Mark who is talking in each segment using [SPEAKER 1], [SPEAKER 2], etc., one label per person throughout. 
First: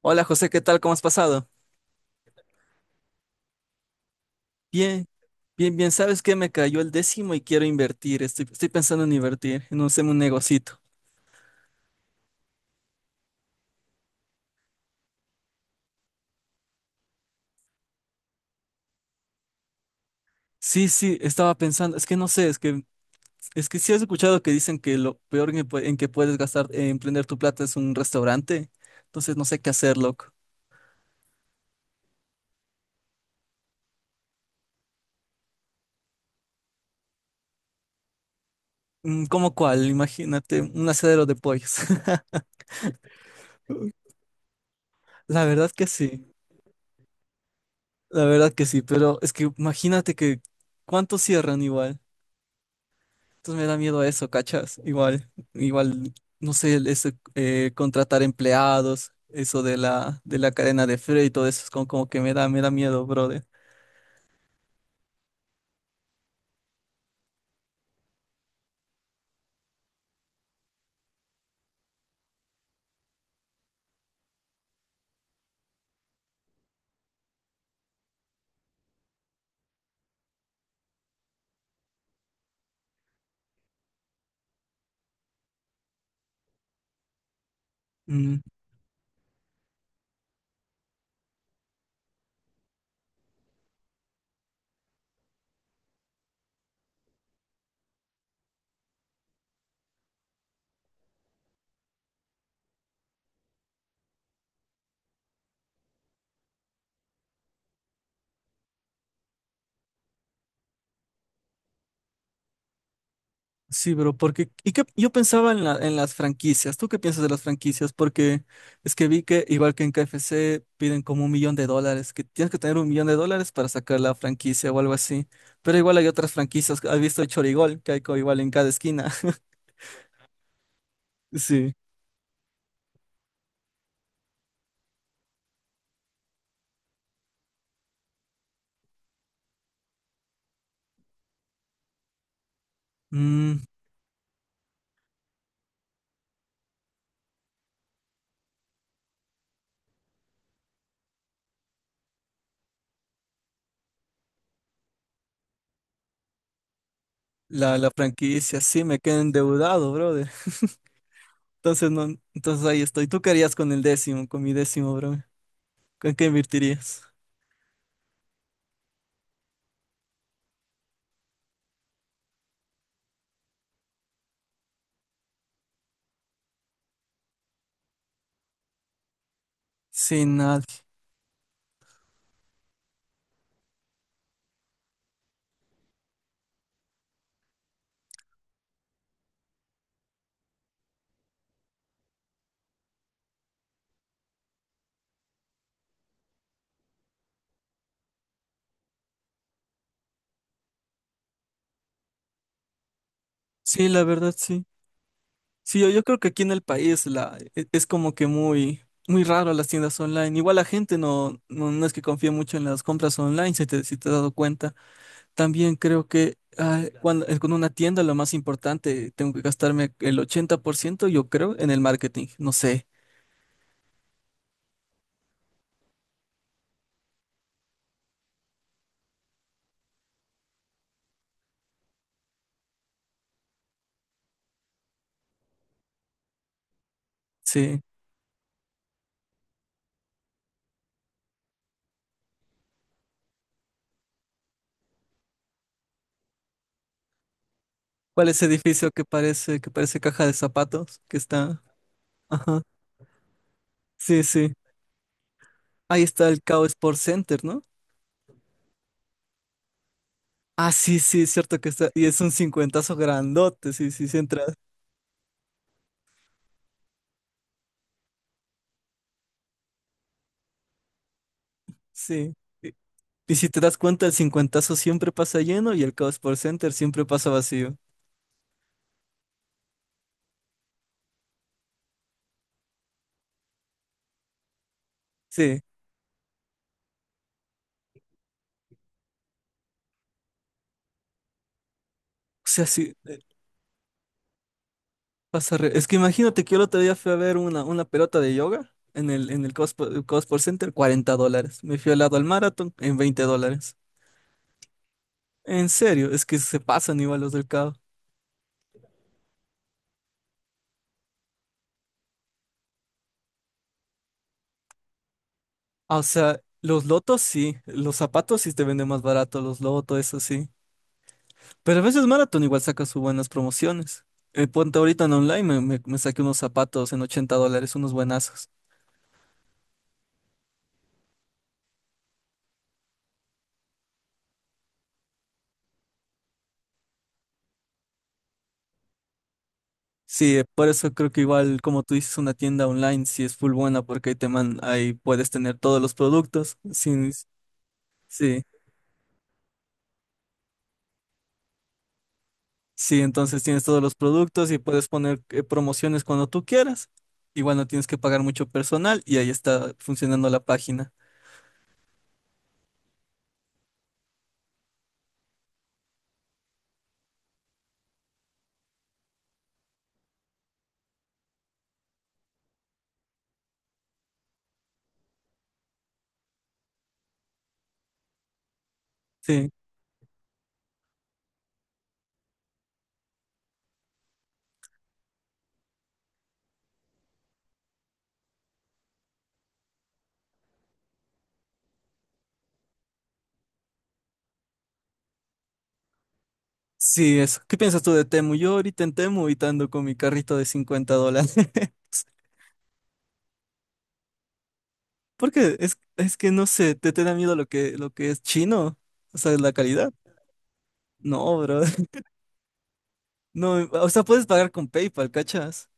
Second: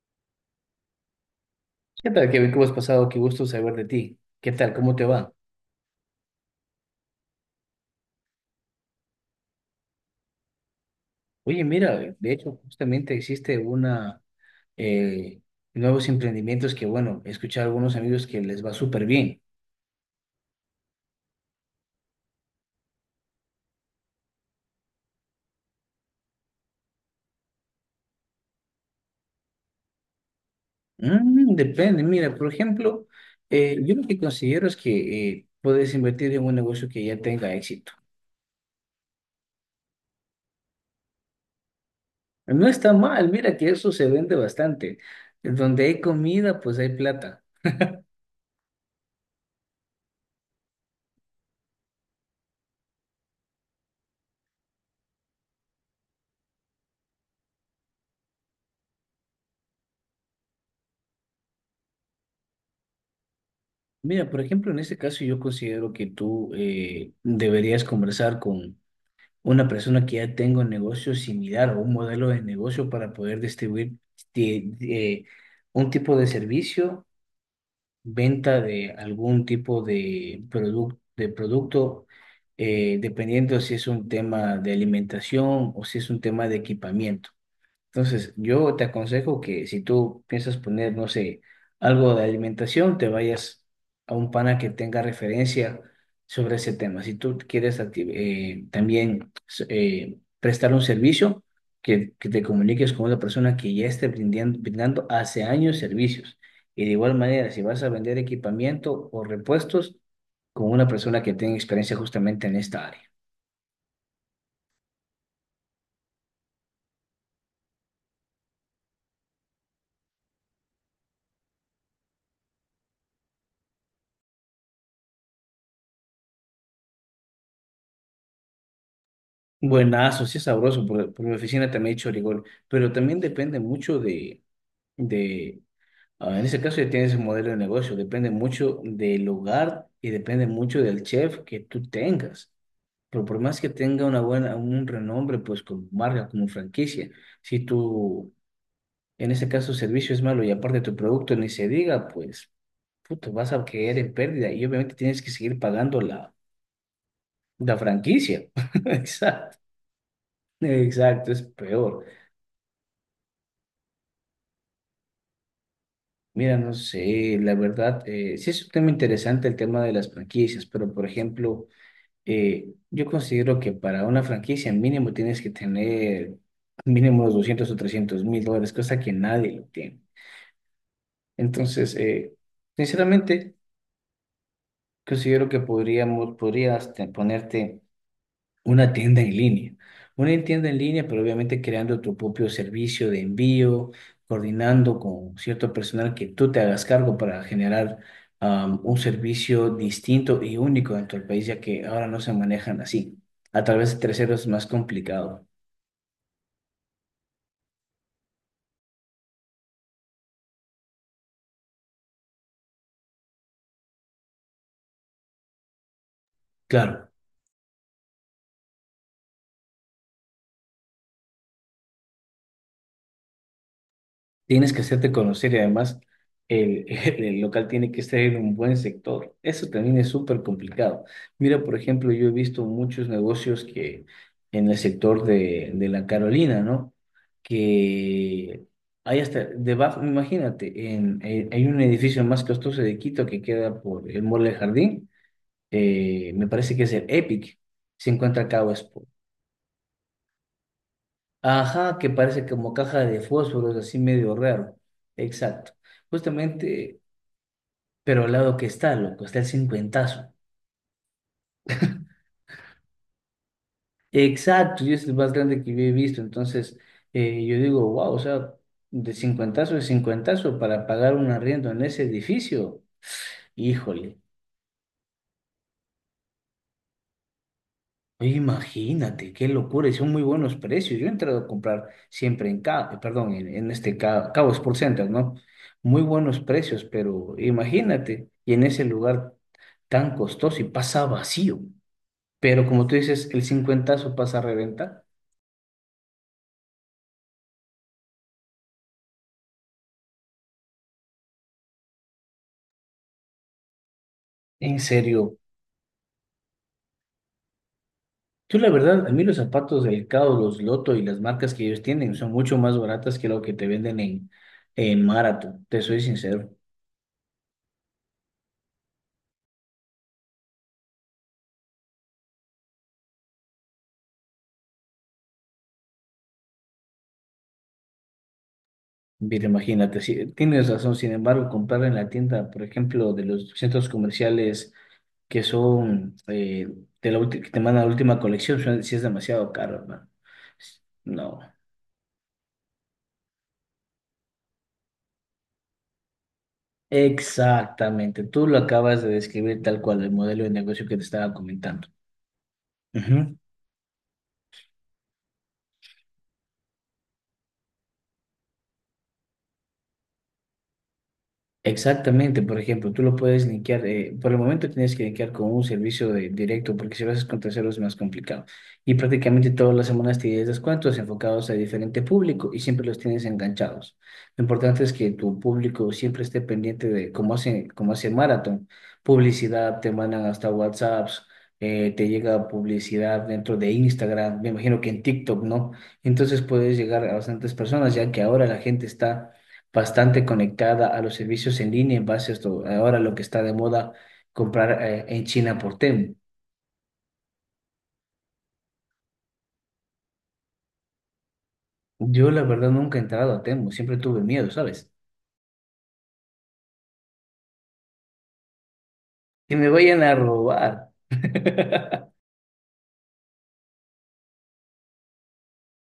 [SPEAKER 1] Hola José, ¿qué tal? ¿Cómo has pasado?
[SPEAKER 2] ¿Qué tal, Kevin? ¿Cómo has pasado? Qué gusto saber de ti. ¿Qué tal? ¿Cómo te
[SPEAKER 1] Bien,
[SPEAKER 2] va?
[SPEAKER 1] bien, bien. ¿Sabes qué? Me cayó el décimo y quiero invertir. Estoy pensando en invertir en un negocito.
[SPEAKER 2] Oye, mira, de hecho, justamente existe eh, nuevos emprendimientos que, bueno, he escuchado a algunos amigos que les va súper bien.
[SPEAKER 1] Sí, sí, estaba pensando. Es que no sé, es que sí has escuchado que dicen que lo peor en que, en que puedes gastar, emprender tu plata es un restaurante. Entonces no sé qué hacer, loco.
[SPEAKER 2] Mm, depende, mira, por ejemplo, yo lo que considero es que puedes invertir en un negocio que ya tenga éxito.
[SPEAKER 1] ¿Cómo cuál? Imagínate, un asadero de pollos.
[SPEAKER 2] No está mal, mira que eso se vende bastante.
[SPEAKER 1] La verdad
[SPEAKER 2] Donde
[SPEAKER 1] que
[SPEAKER 2] hay
[SPEAKER 1] sí,
[SPEAKER 2] comida, pues hay plata.
[SPEAKER 1] la verdad que sí. Pero es que imagínate que cuántos cierran igual. Entonces me da miedo eso, ¿cachas? Igual, no sé, ese, contratar empleados, eso de la cadena de frío y todo eso, es como que me da miedo, brother.
[SPEAKER 2] Mira, por ejemplo, en este caso yo considero que tú deberías conversar con una persona que ya tenga un negocio similar o un modelo de negocio para poder distribuir de un tipo de servicio, venta de algún tipo de, de producto, dependiendo si es un tema de alimentación o si es un tema de equipamiento. Entonces,
[SPEAKER 1] Mm,
[SPEAKER 2] yo te aconsejo que si tú piensas poner, no sé, algo de alimentación, te vayas a un pana que tenga referencia sobre ese tema. Si tú quieres también prestar un servicio, que te comuniques con una persona que ya esté brindando hace años servicios. Y de igual manera, si vas a vender equipamiento o repuestos, con una persona que tenga experiencia justamente en esta área.
[SPEAKER 1] sí, bro, porque, y que yo pensaba en las franquicias. ¿Tú qué piensas de las franquicias? Porque es que vi que, igual que en KFC, piden como $1 millón, que tienes que tener $1 millón para sacar la franquicia o algo así. Pero igual hay otras franquicias, has visto el Chorigol, que hay igual en cada esquina.
[SPEAKER 2] Buenazo, sí es sabroso, por mi oficina
[SPEAKER 1] Sí.
[SPEAKER 2] también he hecho rigor, pero también depende mucho de, ah, en ese caso ya tienes el modelo de negocio, depende mucho del lugar y depende mucho del chef que tú tengas. Pero por más
[SPEAKER 1] Mm,
[SPEAKER 2] que tenga un renombre, pues como marca, como franquicia, si tu, en ese caso, servicio es malo y aparte tu producto ni se diga, pues, puto, vas a caer en pérdida y obviamente tienes que seguir pagando la
[SPEAKER 1] la
[SPEAKER 2] franquicia.
[SPEAKER 1] franquicia, sí, me quedé
[SPEAKER 2] Exacto,
[SPEAKER 1] endeudado, brother.
[SPEAKER 2] exacto, es
[SPEAKER 1] Entonces,
[SPEAKER 2] peor.
[SPEAKER 1] no, entonces ahí estoy. ¿Tú qué harías con el décimo, con mi décimo, bro? ¿Con qué
[SPEAKER 2] Mira, no
[SPEAKER 1] invertirías?
[SPEAKER 2] sé, la verdad, sí es un tema interesante el tema de las franquicias, pero por ejemplo, yo considero que para una franquicia mínimo tienes que tener mínimo los $200,000 o $300,000, cosa que nadie lo tiene.
[SPEAKER 1] Sin nadie.
[SPEAKER 2] Entonces, sinceramente, considero que podrías ponerte una tienda en línea. Una tienda en línea, pero obviamente creando tu propio servicio de envío, coordinando con cierto personal que tú te hagas cargo para generar un servicio distinto y único dentro del país, ya que ahora no se manejan así. A
[SPEAKER 1] Sí,
[SPEAKER 2] través de
[SPEAKER 1] la verdad,
[SPEAKER 2] terceros es
[SPEAKER 1] sí.
[SPEAKER 2] más complicado.
[SPEAKER 1] Sí, yo creo que aquí en el país es como que muy, muy raro las tiendas online. Igual la gente no es que confíe mucho en las compras online, si te has dado cuenta. También creo que
[SPEAKER 2] Claro.
[SPEAKER 1] con una tienda lo más importante, tengo que gastarme el 80%, yo creo, en el marketing. No sé.
[SPEAKER 2] Tienes que hacerte conocer y además el, el local tiene que estar en un buen sector. Eso también es súper complicado. Mira, por ejemplo, yo he visto muchos negocios que en el sector de la Carolina, ¿no?
[SPEAKER 1] Sí.
[SPEAKER 2] Que hay hasta debajo, imagínate, hay un edificio más costoso de Quito que queda por el Mall del Jardín, me parece que es el Epic, se
[SPEAKER 1] ¿Cuál es
[SPEAKER 2] encuentra
[SPEAKER 1] ese
[SPEAKER 2] acá.
[SPEAKER 1] edificio que parece caja de zapatos? Que está.
[SPEAKER 2] Ajá, que parece
[SPEAKER 1] Ajá.
[SPEAKER 2] como caja de fósforos, así
[SPEAKER 1] Sí,
[SPEAKER 2] medio
[SPEAKER 1] sí.
[SPEAKER 2] raro. Exacto.
[SPEAKER 1] Ahí está el Kao Sport
[SPEAKER 2] Justamente,
[SPEAKER 1] Center, ¿no?
[SPEAKER 2] pero al lado que está, loco, está el cincuentazo.
[SPEAKER 1] Ah, sí, sí, es cierto que está. Y es un cincuentazo grandote, sí, sí, sí entras.
[SPEAKER 2] Exacto, y es el más grande que yo he visto. Entonces, yo digo, wow, o sea, de cincuentazo para pagar un arriendo en ese
[SPEAKER 1] Sí. Y,
[SPEAKER 2] edificio.
[SPEAKER 1] y si te das cuenta, el
[SPEAKER 2] Híjole,
[SPEAKER 1] cincuentazo siempre pasa lleno y el Kao Sport Center siempre pasa vacío.
[SPEAKER 2] oye, imagínate, qué locura, y son muy buenos precios. Yo he entrado a comprar siempre en Cabo, perdón, en este Cabo, Sport Center, ¿no?
[SPEAKER 1] Sí.
[SPEAKER 2] Muy buenos precios, pero imagínate, y en ese lugar tan costoso y pasa vacío.
[SPEAKER 1] O sea,
[SPEAKER 2] Pero como
[SPEAKER 1] sí,
[SPEAKER 2] tú dices, el cincuentazo pasa a reventar.
[SPEAKER 1] es que imagínate que yo el otro día fui a ver una pelota de yoga en el Kao Sport Center, $40. Me fui al lado al maratón en $20.
[SPEAKER 2] En serio,
[SPEAKER 1] En serio, es que se pasan igual los del Cabo.
[SPEAKER 2] yo la verdad, a mí los zapatos del Cabo, los Loto y las marcas que ellos tienen son mucho más baratas que lo que te venden en Marathon, te
[SPEAKER 1] Ah,
[SPEAKER 2] soy
[SPEAKER 1] o sea,
[SPEAKER 2] sincero.
[SPEAKER 1] los lotos sí, los zapatos sí te venden más barato, los lotos, eso sí. Pero a veces Marathon igual saca sus buenas promociones. Ponte ahorita en online, me saqué unos zapatos en $80, unos buenazos.
[SPEAKER 2] Mira, imagínate, sí, tienes razón, sin embargo, comprar en la tienda, por ejemplo, de los centros comerciales que son que te mandan la última colección, sí es demasiado caro, hermano.
[SPEAKER 1] Sí, por eso creo que
[SPEAKER 2] No,
[SPEAKER 1] igual, como tú dices, una tienda online sí es full buena porque ahí puedes tener todos los productos.
[SPEAKER 2] exactamente, tú
[SPEAKER 1] Sí,
[SPEAKER 2] lo acabas de describir tal cual, el modelo de negocio que te estaba comentando.
[SPEAKER 1] sí, entonces tienes todos los productos y puedes poner promociones cuando tú quieras. Igual no tienes que pagar mucho personal y ahí está funcionando la página.
[SPEAKER 2] Exactamente, por ejemplo, tú lo puedes linkear, por el momento tienes que linkear con un servicio directo, porque si lo haces con terceros es más complicado. Y prácticamente todas las semanas tienes descuentos enfocados a diferente público y siempre los tienes enganchados. Lo importante es que tu público siempre esté pendiente de cómo hace Marathon,
[SPEAKER 1] Sí.
[SPEAKER 2] publicidad, te mandan hasta WhatsApps, te llega publicidad dentro de Instagram, me imagino que en TikTok, ¿no? Entonces puedes llegar a bastantes personas, ya que ahora la gente está bastante conectada a los servicios en línea en base a esto, ahora lo que está de moda comprar en China por Temu.
[SPEAKER 1] Sí, eso. ¿Qué piensas tú de Temu? Yo ahorita en Temu y te ando con mi carrito de $50.
[SPEAKER 2] Yo la verdad nunca he entrado a Temu, siempre tuve miedo, ¿sabes?
[SPEAKER 1] Porque es que no sé, ¿te da miedo lo que es chino? O sea,
[SPEAKER 2] Que
[SPEAKER 1] la
[SPEAKER 2] me
[SPEAKER 1] calidad.
[SPEAKER 2] vayan a robar.
[SPEAKER 1] No, bro. No, o sea, puedes pagar con PayPal, ¿cachas?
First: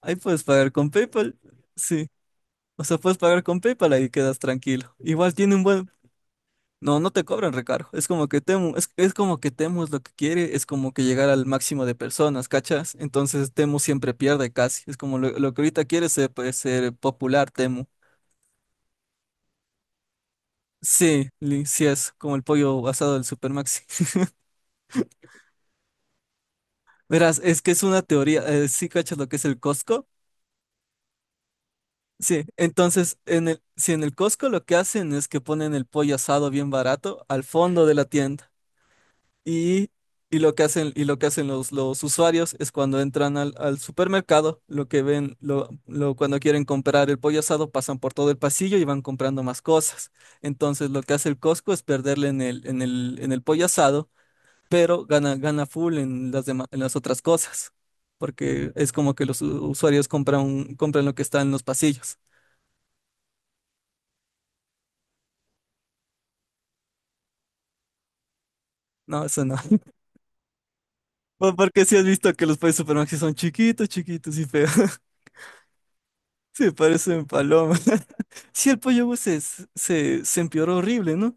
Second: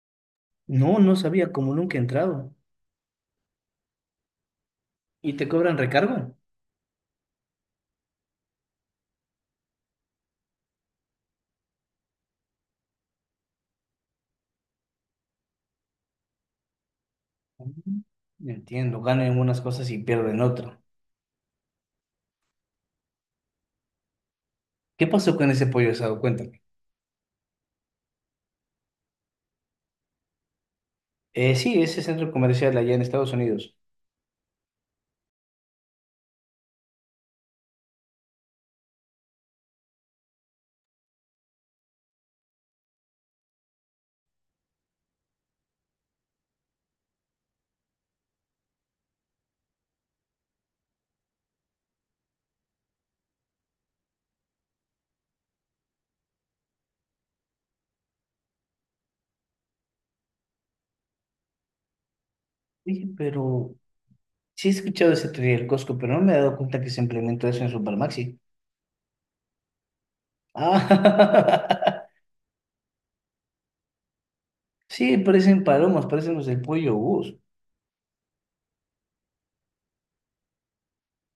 [SPEAKER 1] Ahí puedes pagar con
[SPEAKER 2] No, no
[SPEAKER 1] PayPal.
[SPEAKER 2] sabía como nunca he
[SPEAKER 1] Sí.
[SPEAKER 2] entrado.
[SPEAKER 1] O sea, puedes pagar con PayPal, ahí quedas tranquilo.
[SPEAKER 2] ¿Y
[SPEAKER 1] Igual
[SPEAKER 2] te
[SPEAKER 1] tiene un
[SPEAKER 2] cobran
[SPEAKER 1] buen.
[SPEAKER 2] recargo?
[SPEAKER 1] No, no te cobran recargo. Es como que Temu, es como que Temu es lo que quiere, es como que llegar al máximo de personas, ¿cachas? Entonces Temu siempre pierde casi. Es como lo que ahorita quiere ser, pues, ser popular Temu.
[SPEAKER 2] Ujú. Entiendo, ganan en unas cosas y pierden en otras.
[SPEAKER 1] Sí, sí es como el pollo asado del Supermaxi.
[SPEAKER 2] ¿Qué pasó con ese pollo asado? Cuéntame.
[SPEAKER 1] Verás, es que es una teoría. ¿Sí cachas lo que es el Costco?
[SPEAKER 2] Sí, ese centro
[SPEAKER 1] Sí,
[SPEAKER 2] comercial allá en
[SPEAKER 1] entonces
[SPEAKER 2] Estados
[SPEAKER 1] en el,
[SPEAKER 2] Unidos.
[SPEAKER 1] si en el Costco lo que hacen es que ponen el pollo asado bien barato al fondo de la tienda. Y, y lo que hacen, y lo que hacen los usuarios es cuando entran al supermercado, lo que ven, lo- cuando quieren comprar el pollo asado, pasan por todo el pasillo y van comprando más cosas. Entonces lo que hace el Costco es perderle en el pollo asado, pero gana full en las otras cosas. Porque es como que los usuarios compran lo que está en los pasillos.
[SPEAKER 2] Oye, pero sí he escuchado ese teoría del Costco, pero no me he dado cuenta que se implementó eso en Supermaxi.
[SPEAKER 1] No, eso no. Porque si has
[SPEAKER 2] Ah,
[SPEAKER 1] visto que los pollos supermercados son chiquitos, chiquitos y feos.
[SPEAKER 2] sí, parecen palomas, parecen los del
[SPEAKER 1] Sí,
[SPEAKER 2] pollo
[SPEAKER 1] parecen
[SPEAKER 2] Gus.
[SPEAKER 1] palomas. Sí, el pollo Gus se empeoró horrible, ¿no?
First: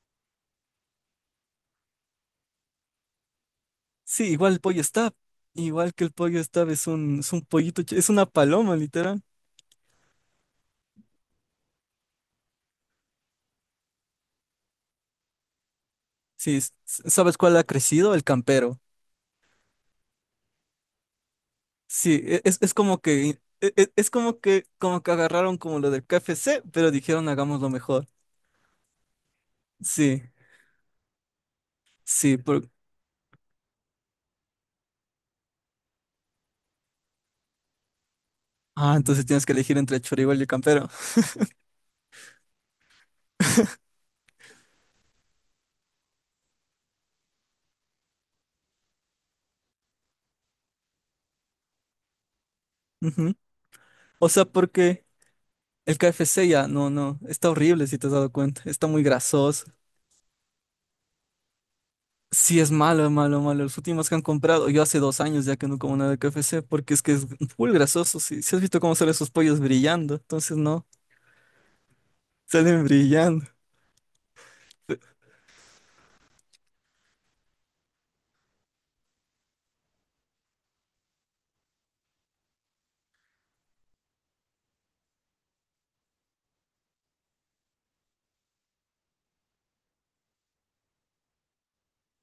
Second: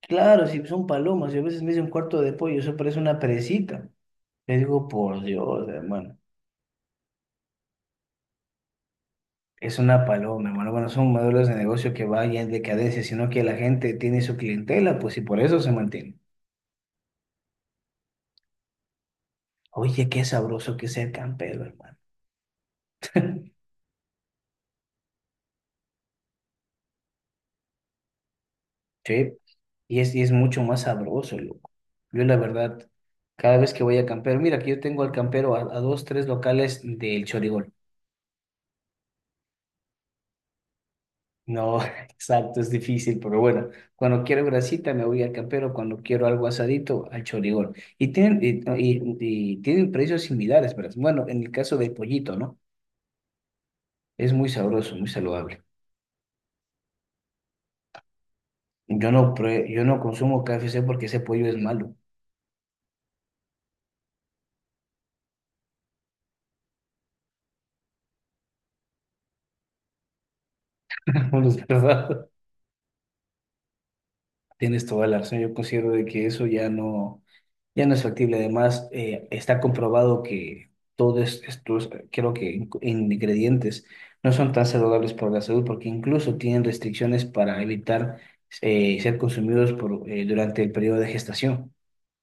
[SPEAKER 2] Claro, sí, son palomas. Yo a veces me hice un cuarto de pollo, eso parece una perecita.
[SPEAKER 1] Sí, igual
[SPEAKER 2] Le
[SPEAKER 1] el pollo
[SPEAKER 2] digo,
[SPEAKER 1] Stab.
[SPEAKER 2] por Dios,
[SPEAKER 1] Igual que el
[SPEAKER 2] hermano,
[SPEAKER 1] pollo Stab es un pollito, es una paloma, literal.
[SPEAKER 2] es una paloma, hermano. Bueno, son modelos de negocio que vayan en decadencia, sino que la gente tiene su clientela, pues, y por eso se mantiene.
[SPEAKER 1] Sí, ¿Sabes cuál ha crecido? El campero.
[SPEAKER 2] Oye, qué sabroso que es el campero, hermano.
[SPEAKER 1] Sí, como que agarraron como lo del KFC, pero dijeron hagámoslo mejor.
[SPEAKER 2] Sí, y
[SPEAKER 1] Sí,
[SPEAKER 2] es mucho más sabroso, loco. Yo, la
[SPEAKER 1] sí, por.
[SPEAKER 2] verdad, cada vez que voy a campero, mira, que yo tengo al campero a dos, tres locales del Chorigol.
[SPEAKER 1] Ah, entonces tienes que elegir entre el choribol y el campero.
[SPEAKER 2] No, exacto, es difícil, pero bueno, cuando quiero grasita me voy al campero, cuando quiero algo asadito al chorigol. Y tienen, y, no, y tienen precios similares, pero bueno, en el caso del pollito, ¿no?
[SPEAKER 1] Ujú. O
[SPEAKER 2] Es
[SPEAKER 1] sea,
[SPEAKER 2] muy sabroso,
[SPEAKER 1] porque
[SPEAKER 2] muy saludable.
[SPEAKER 1] el KFC ya, no, no, está horrible si te has dado cuenta, está muy
[SPEAKER 2] Yo no,
[SPEAKER 1] grasoso.
[SPEAKER 2] prue- yo no consumo KFC porque ese pollo es malo.
[SPEAKER 1] Sí, es malo, malo, malo. Los últimos que han comprado, yo hace 2 años ya que no como nada de KFC, porque es que es full grasoso. Si has visto cómo salen esos pollos brillando, entonces no,
[SPEAKER 2] ¿Verdad?
[SPEAKER 1] salen brillando.
[SPEAKER 2] Tienes toda la razón, yo considero de que eso ya no. Ya no es factible. Además, está comprobado que todos estos, creo que ingredientes, no son tan saludables para la salud porque incluso tienen restricciones para evitar ser consumidos por, durante el periodo de gestación.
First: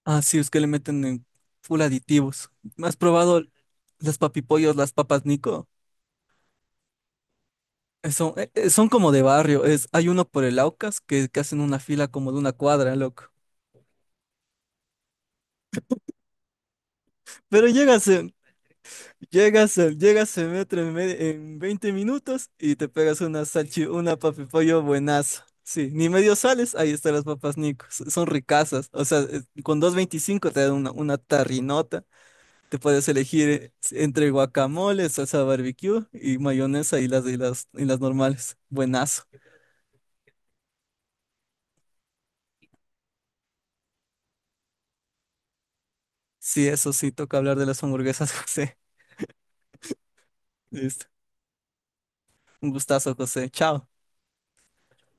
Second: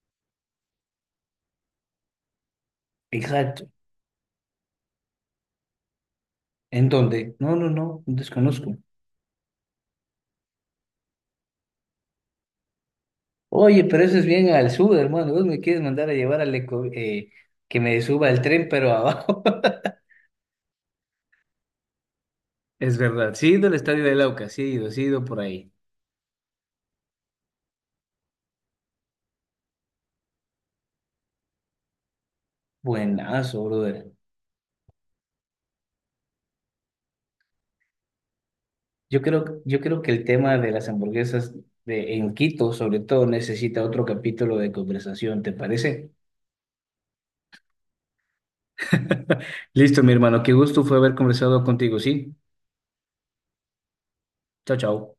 [SPEAKER 1] Ah, sí, es que le meten en full aditivos. ¿Has probado
[SPEAKER 2] Exacto.
[SPEAKER 1] las papipollos, las papas Nico?
[SPEAKER 2] ¿En dónde? No, no, no,
[SPEAKER 1] Son, eh, eh,
[SPEAKER 2] desconozco.
[SPEAKER 1] son como de barrio. Hay uno por el Aucas que hacen una fila como de una cuadra, loco.
[SPEAKER 2] Oye, pero eso es bien al sur, hermano. Vos me quieres mandar a llevar al eco,
[SPEAKER 1] Pero
[SPEAKER 2] que me
[SPEAKER 1] llegas,
[SPEAKER 2] suba el tren, pero abajo.
[SPEAKER 1] Llegas, al- llegas en metro en 20 minutos y te
[SPEAKER 2] Es
[SPEAKER 1] pegas
[SPEAKER 2] verdad.
[SPEAKER 1] una
[SPEAKER 2] Sí, he ido al
[SPEAKER 1] salchi,
[SPEAKER 2] estadio de
[SPEAKER 1] una papi
[SPEAKER 2] Lauca,
[SPEAKER 1] pollo
[SPEAKER 2] sí he ido por
[SPEAKER 1] buenazo.
[SPEAKER 2] ahí.
[SPEAKER 1] Sí, ni medio sales, ahí están las papas Nico. Son ricasas. O sea, con 2,25 te dan una tarrinota. Te puedes elegir
[SPEAKER 2] Buenazo, brother.
[SPEAKER 1] entre guacamole, salsa barbecue y mayonesa y las normales. Buenazo.
[SPEAKER 2] Yo creo que el tema de las hamburguesas en Quito, sobre todo, necesita otro capítulo de conversación, ¿te parece?
[SPEAKER 1] Sí, eso sí, toca hablar de las hamburguesas, José.
[SPEAKER 2] Listo, mi hermano, qué gusto fue
[SPEAKER 1] Listo.
[SPEAKER 2] haber conversado contigo, ¿sí?
[SPEAKER 1] Un gustazo, José. Chao.
[SPEAKER 2] Chao, chao.